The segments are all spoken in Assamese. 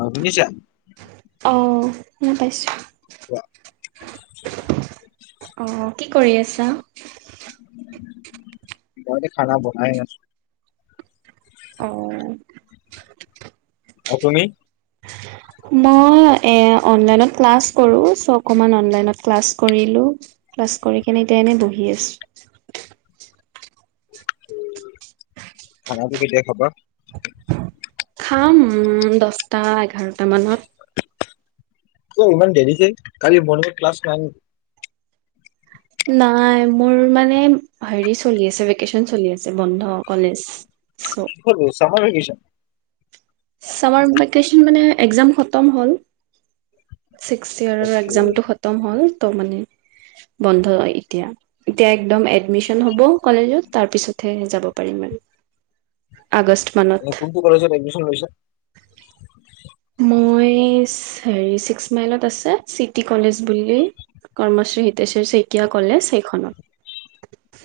অ শুনিচা? উম পাইছোঁ। বা। অঁ, কি কৰি আছা? মই এতিয়া খানা বনাই আছোঁ। অ অ তুমি? মই এ অনলাইনত ক্লাছ কৰো চ অকমান অনলাইনত ক্লাছ কৰিলো। ক্লাছ কৰি কেনে এতিয়া এনেই বহি আছো। খানাটো কেতিয়া খাবা? খাম দছটা এঘাৰ কিয় ইমান দেৰিকে কালি মৰ্নিং ক্লাছ নাই নেকি? নাই মোৰ মানে হেৰি চলি আছে ভেকেচন চলি আছে বন্ধ কলেজ। চ। কি হ'ল চামাৰ ভেকেচন। চামাৰ ভেকচন মানে একজাম খতম হ'ল। ছিক্স ইয়াৰৰ অ'কে, এক্সমটো খতম হল ত মানে। বন্ধ এতিয়া এতিয়া একদম এডমিচন হব কলেজত তাৰ পিছতহে যাব পাৰিম। [inaudible] মানত। কোনটো কলেজত এডমিচন লৈছা? মই হেৰি ছিক্স মাইলত আছে চিটি কলেজ বুলি ক শ্ৰী হিতেশ্বৰ শইকীয়া কলেজ সেইখনত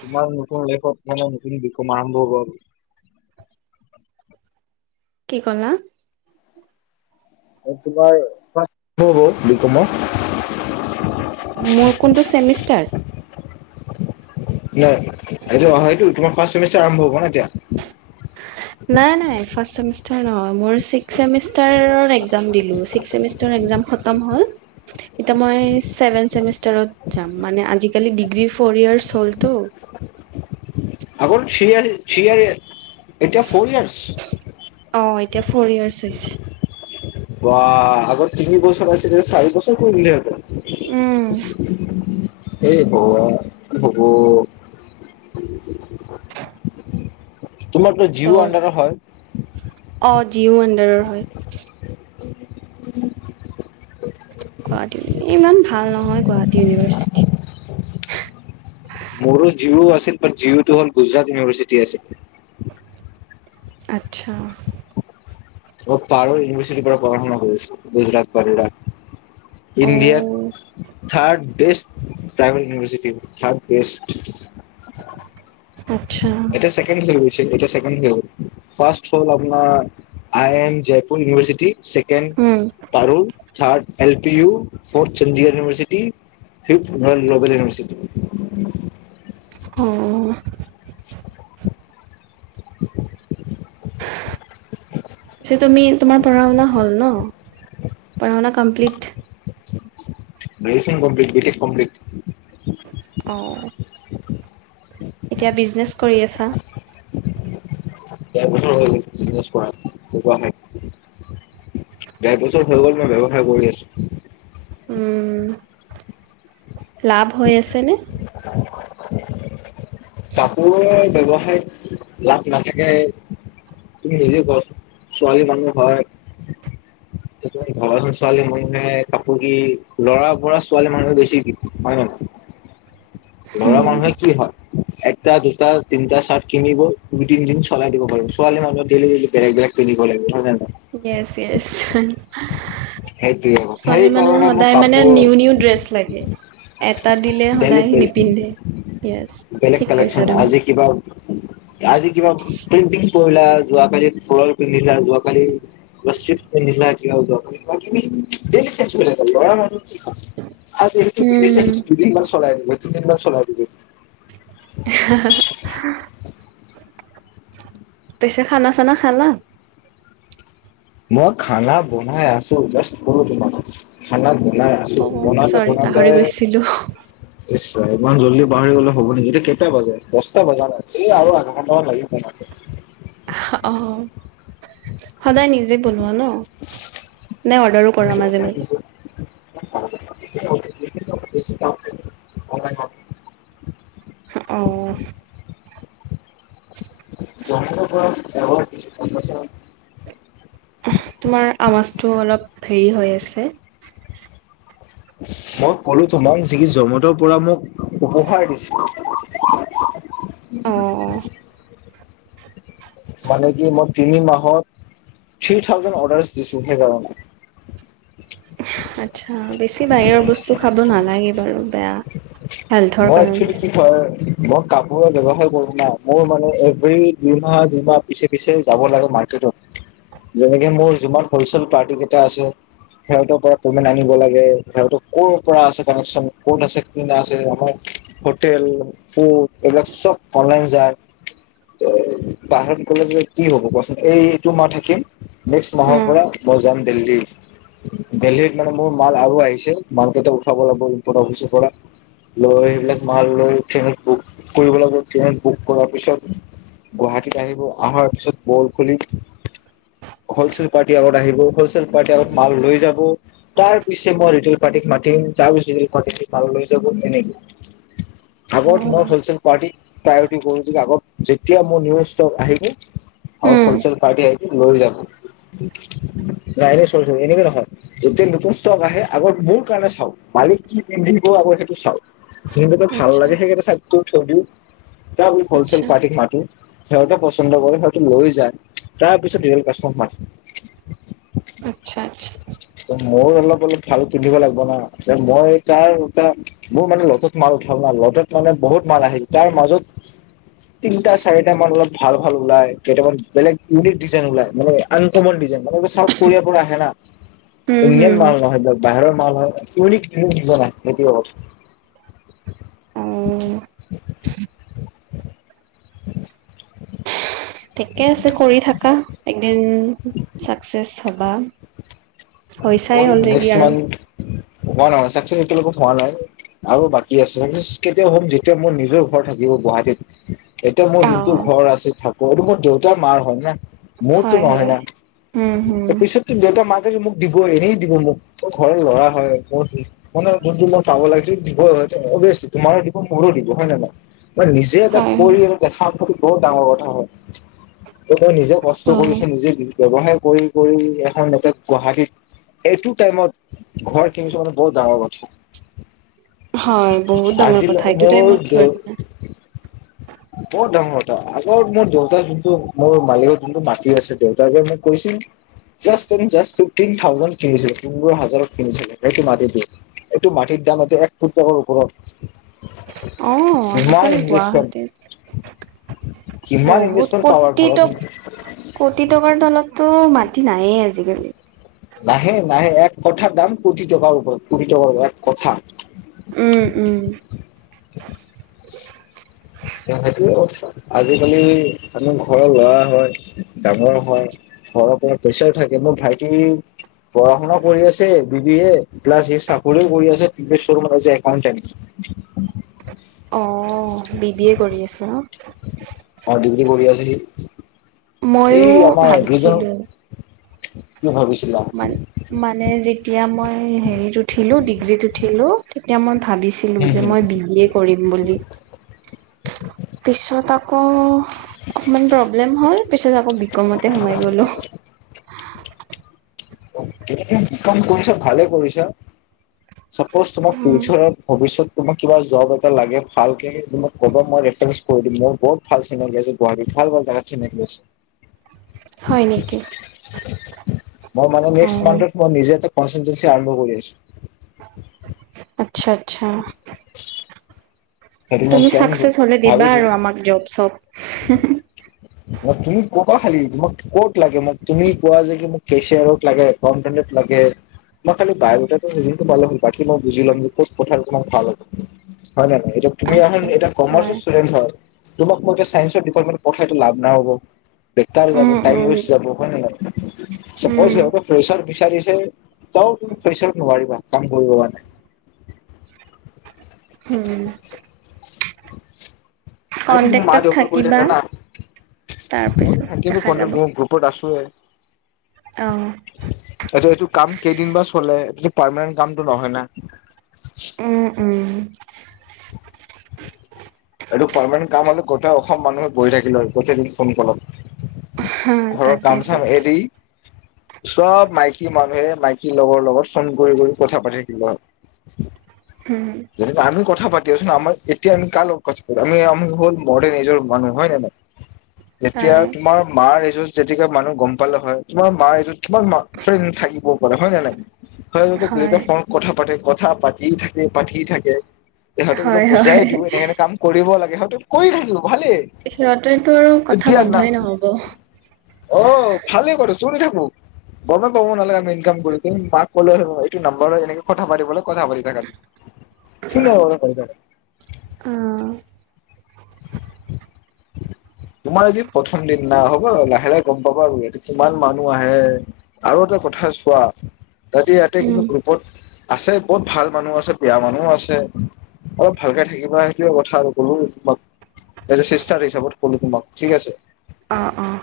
তোমাৰ নতুন লাইফত মানে নতুন বিকম আৰম্ভ হোৱা বুলি কি কলা? তোমাৰ [unintelligible] বিকমৰ মোৰ কোনটো ছেমিষ্টাৰ? নাই এইটো অ', এইটো তোমাৰ ফাষ্ট ছেমিষ্টাৰ আৰম্ভ হ'ব ন' এতিয়া। নাই-নাই ফাষ্ট ছেমিষ্টাৰ নহয় মোৰ ছিক্স ছেমিষ্টাৰৰ এক্সাম দিলোঁ ছিক্স ছেমিষ্টাৰৰ এক্সাম খতম হ'ল। এতিয়া মই ছেভেন চেমিষ্টাৰত যাম মানে আজিকালি ডিগ্ৰী ফ'ৰ ইয়াৰ্চ হ'লটো। আগতে থ্ৰী ইয়াৰ্ছ থ্ৰী ইয়াৰ এতিয়া ফৰ ইয়াৰ্ছ। অ' এতিয়া ফ'ৰ ইয়াৰ্চ হৈছে। বাহ আগত তিনি বছৰ আছিলে এতিয়া চাৰি বছৰ কৰি দিলে ইহঁতে। উম' এ ভগৱান কি হব। তোমাৰতো ত' জিউ আণ্ডাৰৰ হয়। অ', জিও আডাৰৰ হয়। গুৱাহাটী, ইমান ভাল নহয় গুৱাহাটী ইউনিভাৰ্চিটি। মোৰো জি'অ আছিল, বাত জি'অটো হ'ল গুজৰাট ইউনিভাৰ্চিটি আছিল। আচ্ছা। অ', পাৰুল ইউনিভাৰ্চিটিৰ পৰা পঢ়া শুনা কৰিছোঁ গুজৰাট বড়োদৰা। অ', ইণ্ডিয়াত third best private university, third best. আচ্ছা এতিয়া ছেকেণ্ড হৈ গৈছে, এতিয়া ছেকেণ্ড হ'ল ফাৰ্ষ্ট হ'ল আপোনাৰ I M Jaipur University um, second Parul third L P U, fourth Chandigarh University fifth Royal Global University. অ'অ' [inaudible] তুমি তোমাৰ পঢ়া শুনা হ'ল ন, পঢ়া শুনা কমপ্লিট। দেচিং কমপ্লিত বিতেক কমপ্লিট। অ' এতিয়া বিজনেচ কৰি আছা। ডেৰ বছৰ হৈ গ'ল বিজনেছ কৰা গুৱাহাটীত। ডেৰ বছৰ হৈ গ'ল মই ব্যৱসায় কৰি আছোঁ। উম, লাভ হৈ আছেনে? [inaudible] কাপোৰৰ ব্যৱসায়ত লাভ নাথাকে তুমি নিজে কোৱাছোন? ছোৱালী মানুহ হয়। ভাবাচোন ছোৱালী মানুহে কাপোৰ কি ল'ৰাৰ পৰা ছোৱালী মানুহে বেছি কিনে, হয় নহয়। ল'ৰা মানুহে কি হয় এটা দুটা তিনিটা চাৰ্ট কিনিব দুই তিন দিন চলাই দিব পাৰিব। ছোৱালী মানুহে ডেইলি ডেইলি বেলেগ বেলেগ পিন্ধিব লাগিব হয় নে নহয়। য়েছ য়েছ সেইটোৱে কথা ছোৱালী মানুহৰ সেইকাৰণে মোক সদায় মানে কাপোৰ নিউ নিউ ড্ৰেছ লাগে। এটা দিলে ডেইলি সদায় বেলেগ নিপিন্ধে। য়েছ বেলেগ ঠিক কৈছা কালেকচন, তুমি। আজি কিবা আজি কিবা প্ৰিন্টিং পহিলা যোৱা কালি ফ্ৰক পিন্ধিলা যোৱা কালি কিবা চিক পিন্ধিলা [unintelligible] ডি চেচৰা আৰু [unintelligible] আৰু বিদেশ উম, [unintelligible] দুদিন মমান চলাই দিব তিনিদিনমান চলাই দিব [unintelligible] পিছে খানা চানা খালা? মই খানা বনাই আছো জাষ্ট কলো তোমাক। খানা বনাই আছো অ', বনাওতে চৰি বনাওতে পাহৰি গৈছিলো ইমান জল্দি পাহৰি গলে হ'ব নেকি, এ কেইটা বাজে দহটা বজা নাই, আৰু আধ ঘণ্টামান লাগিব বনাওঁতে। অ', সদায় নিজে বনোৱা ন, নাই অৰ্ডাৰো কৰা মাজে মাজে। [inaudible] অ' [inaudible] তোমাৰ আৱাজটো অলপ হেৰি হৈ আছে। মই ক'লো তোমাক যি জমেতৰ পৰা মোক উপহাৰ দিছে। অ' মানে কি মই তিনি মাহত থ্ৰী থাউজেণ্ড অৰ্ডাৰছ দিছো সেইকাৰণে। আচ্ছা বেছি বাহিৰৰ বস্তু খাব নালাগে বাৰু বেয়া। হেল্থৰ মই কাৰণে। এক্সুৱেলি কি হয় মই কাপোৰে ব্যৱসায় ক'ৰো না, মোৰ মানে এভ্ৰি দুইমাহ দুইমাহ পিছে পিছে যাব লাগে মাৰ্কেট আৰু যেনেকে মোৰ যিমান হলচেল পাৰ্টি কেইটা আছে সিহঁতৰ পৰা কমেন্ট আনিব লাগে। সিহঁতৰ ক'ৰ পৰা আছে কানেকচন কত আছে কি ন আছে আমাৰ। হোটেল ফুড এইবিলাক চব অনলাইন যায়। ত বাহিৰত গ'লেগৈ কি হ'ব কোৱাচোন এইটো মাহ থাকিম। নেক্সট মাহৰ উম পৰা মই যাম দিল্লী। দেল্হীত মানে মোৰ মাল আৰু আহিছে, মালকেইটা উঠাব লাগিব ইম্পৰ্ত অফিছৰ পৰা লৈ আহি সেইবিলাক মাল লৈ ট্ৰেইনত বুক কৰিব লাগিব, ট্ৰেইনত বুক কৰাৰ পিছত গুৱাহাটীত আহিব, অহাৰ পিছত বল খুলি হ'লচেল পাৰ্টি আগত আহিব, হ'লচেল পাৰ্টিৰ আগত মাল লৈ যাব, তাৰ পিছে মই ৰিটেল পাৰ্টি মাতিম যা যি ভাল লৈ যাব তেনেকে আগত মই অ'। হলচেল পাৰ্টিক প্ৰায়ৰিটি কৰো যে আগত যেতিয়া মোৰ নিউ ষ্টক আহিব। আৰু উম হলচেল পাৰ্টি আহি লৈ যাব। নাই এনে [unintelligible] এনেকে নহয় এতিয়া নতুন ষ্টক আহে আগত মোৰ কাৰণে চাওক। মালিক কি পিন্ধিব আকৌ সেইটো চাওঁ। যোনকেইটা ভাল আচ্ছা লাগে সেইকেইটা চাইট কৰি থৈ দিও হলচেল আচ্ছা পাৰ্টিক মাতো। সিহঁতে পচন্দ কৰে সিহঁতে লৈ যায় তাৰ পিছত [unintelligible] আচ্ছা আচ্ছা। মই অলপ অলপ ভাল পিন্ধিব লাগিব না মই তাৰ এটা। মোৰ মানে লতত মাল উঠাও ন লতত মানে বহুত মাল আহিল তাৰ মাজত। তিনটা চাৰিটা মান অলপ ভাল ভাল ওলাই কেইটামান বেলেগ ইউনিক ডিজাইন ওলাই মানে আনকমন ডিজাইন। মানে চাওথ কোৰিয়াৰ পৰা আহে না। উম ইণ্ডিয়ান হুম মাল নহয় দিয়ক বাহিৰৰ মাল হয় [unintelligible] অ'। [inaudible] ঠিকে আছে কৰি থাকা একদিন চাকচেচ হবা। হৈছাই অলৰেডি আৰু। [unintelligible] চাকচেচ এতিয়া লৈ হোৱা নাই। আৰু বাকী আছে কেতিয়াও হম যেতিয়া মোৰ নিজৰ ঘৰ থাকিব গুৱাহাটীত এতিয়া মোৰ অ যোনটো ঘৰ ঘৰ আছে থাকো আৰুটো মোৰ দেউতাৰ মাৰ হয় ন। মোৰতো হয় নহয় ন হয়। উম হুম। ত পিছতটো দেউতা মা দিবই এনেই দিব মোক ঘৰৰ ল'ৰা হয় মই মানে যোনটো মই পাব লাগিছিল দিব হয়। [unintelligible] দিব হয় নে নহয়। মই নিজে এটা হয় কৰি হয়। এটা দেখা প্ৰতি বহুত ডাঙৰ কথা হয়। তেওঁ নিজে কষ্ট হয় কৰিছে নিজে ব্যৱসায় কৰি কৰি এখন গুৱাহাটীত এইটো টাইমত ঘৰ কিনিছো মানে বৰ ডাঙৰ কথা। হয় বহুত ডাঙৰ আছিল কথা এইটো মোৰ টাইমত ঘৰ য কিনা। বৰ ডাঙৰ অ মোৰ দেউতা যোনটো মোৰ মালিকৰ যোনটো মাতি আছে দেউতাকে মোক কৈছিল। [unintelligible] পোন্ধৰ হাজাৰত কিনছিল এইটো মাটি। একটো মাটিৰ দাম এটো এক কোটি টকাৰ ওপৰত। আহ ইমান আজিকালি ইনভেষ্টমেণ্ট গুৱাহাটীত ইমান বহুত ইনভেষ্টমেণ্ট পাৱাৰ কোতিত ভাবাচোন ট কোটি টকাৰ তলতো মাটি নাইেই আজিকালি। নাহে নাহে এক কথাৰ দাম কোটি টকাৰ ওৰত কোটি টকাৰ এক কথা। উম উম। সেইটোৱে কথা আজিকালি আমি ঘৰৰ লৰা হয় ডাঙৰ হয়। ঘৰৰ পৰা প্ৰেচাৰ থাকে মোৰ ভাইটি পঢ়া শুনাও কৰি আছে B B A plus C চাকৰিও কৰি আছে [unintelligible] শ্বোৰোমত আজি একাউণ্টেণ্ট। অ, বি বি এ কৰি আছে ন? অ, ডিগ্ৰী পঢ়ি আছে সি। ময়ো এই আমাৰ ৰিজ ভাবিছিলোঁ মান-মানে যেতিয়া মই হেৰিত উঠিলো ডিগ্ৰীত উঠিলোঁ তেতিয়া মন ভাবিছিলোঁ হম যে মই হম বি ডী এ কৰিম বুলি। পিছত আকৌ অকমান প্ৰব্লেম হল পিছত আকৌ বিকমতে সোমাই গলো। কাম কৰিছা ভালে কৰিছা। চাপোজ তোমাৰ উম, ফিউচাৰ ভৱিষ্যত। তোমাক কিবা জব এটা লাগে ভালকে তোমাক ক'বা মই ৰেফাৰেন্ঞ্চ কৰি দিম মোৰ বহুত ভাল চিনাকী আছে গুৱাহাটীত। ভাল ভাল জাগাত চিনাকি আছে। হয় নেকি। মই মানে নেক্সট অ', মান্ঠত মই নিজে এটা কন্চেনটেচি আৰম্ভ কৰি আছো। আচ্ছা আচ্ছা। [unintelligible] সেইটো মই তুমি প্লেন চাকচেচ হলে দিবা ভাবিছো আৰু আমাক জব- চব [unintelligible] অ, তুমি ক'বা খালি তোমাক ক'ত লাগে মোক তুমি কোৱা যে মোক কেচিয়াৰত লাগে একাউণ্টটেন্ট লাগে। মই খালি বায়ডেটাটো ৰিজিইউমটো পালে হল বাকী মই বুজি লম যে ক'ত কথা আলোচনা কৰাত ভাল হ'ব। হয় নে নহই এতিয়া তুমি আহোন আচ্ছা। এতিয়া হয়। কমাৰ্চৰ ষ্টুডেট হয় তোমাক মই এতিয়া চাইন্সৰ ডিপাৰ্টমেণ্ট পঠ ইটো লাভ নহব। বেকাৰ যাব উম, টাইম উম। ৱেষ্ট যাব হয় ন নাই? চাপজ উম, সিহঁতৰ ফ্ৰেচাৰ বিচাৰিছে ত তুমি ফ্ৰেচাৰ নোৱাৰিবা কাম [unintelligible] নাই। হুম। [inaudible] আৰু মা - দেউতা কৰি থাকিবা থাকা না, তাৰপিছত [unintelligible] দেখা যাব গ্ৰুপত আছ টোৱে, অ'। এইটো এইটোৰ কাম কেইদিন বাৰু চলে [unintelligible] পাৰমানেণ্ট কামটো নহয় না? উম উম। এইটো পাৰমানেণ্ট কাম হলে গোটেই অসম মানুহে বহি থাকিলে আৰু গোটেই দিন ফোন কলত। হা ঘৰৰ কাম - তাকেইতো চাম এৰি চব মাইকী মানুহে মাইকীৰ লগৰ লগত ফোন কৰি কৰি কথা পাতি দিলে। [inaudible] যদি ত আমি কথা পাত দিয়চোন আমাৰ এতিয়া আমি কাৰ লগত কথা [unintelligible] আমি আমি হ'ল মডেৰণ এজৰ মানুহ হয় নে নাই? এতিয়া তাই তোমাৰ মাৰ এ জো যেতিকা মানুহ গম পালে হয়, তোমাৰ মা এইটোত তোমাৰ মা ফ্ৰেণ্ড থাকিবও পাৰা হয় নে নাই? হয় এইটো যেতিয়া ফন কথা পাতে, কথা পাতি থাকে, পাতি থাকে সিহঁতে বোলো হয়, বুজাই হয় দিও এনে এনে কাম কৰিব লাগে সিহঁত কৰি থাকিব। ভালে, সিহঁতেতো আৰু এ কথা দিয়া আপোনা, বন্ধই নহ'ব। অ ভালে বাৰু শুনি থাকো, গমে পাব নালাগে ইনকাম কৰোঁতে, মাক [unintelligible] নাম্বাৰৰ এনেকে কথা পাতিবলৈ কথা পাতি থাকাতো। [unintelligible] আহ। [inaudible] তোমাৰ আজি প্ৰথম দিন না হ'ব লাহে লাহে গম পাবা আৰু ইটো কিমান মানুহ আহে আৰু এ পঠাই‌‌ চোৱা‌ ইয়াতে ইয়াতে উম। গ্ৰুপত। আছে বহুত ভাল মানুহ আছে বেয়া মানুহ আছে। অলপ ভালকে থাকিবা সেইটোৱে কথা আৰু ক'লো তোমাক এজে চিচটাৰ হিচাপে ক'লো তোমাক ঠিক আছে। অ', অ'।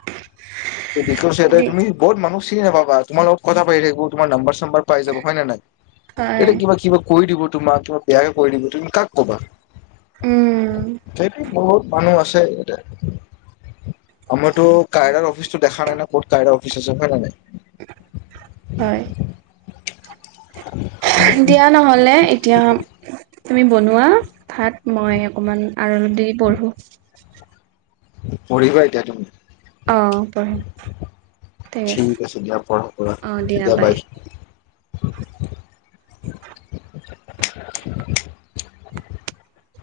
[unintelligible] দি তুমি বহুত মানুহ চিনি নাপাবা তোমাৰ লগত কথা পাতি থাকিব তোমাৰ নম্বৰ প্ৰথম বাৰ পায় যাব হয় নে নাই হয়, এতিয়া কিবা কিবা কৈ দিব তোমাক তোমাক বেয়াকে কৈ দিব তুমি কাক ক'বা উম, বহুত মানুহ আছে ইয়াতে আমাৰটো কায়াৰৰ অফিচটো দেখা নাই ন ক'ত কায়ৰাৰ অফিচ আছে হয় না নাই হয়। দিয়া নহলে এতিয়া তুমি বনোৱা ভাত মই অকণমান আৰল দি পঢ়োঁ। পঢ়িবা এতিয়া তুমি। অ পঢ়িম। ঠিক আছে। নকৈছে দিয়া পৰা অ', দিয়া চতিয়া বাই। [unintelligible]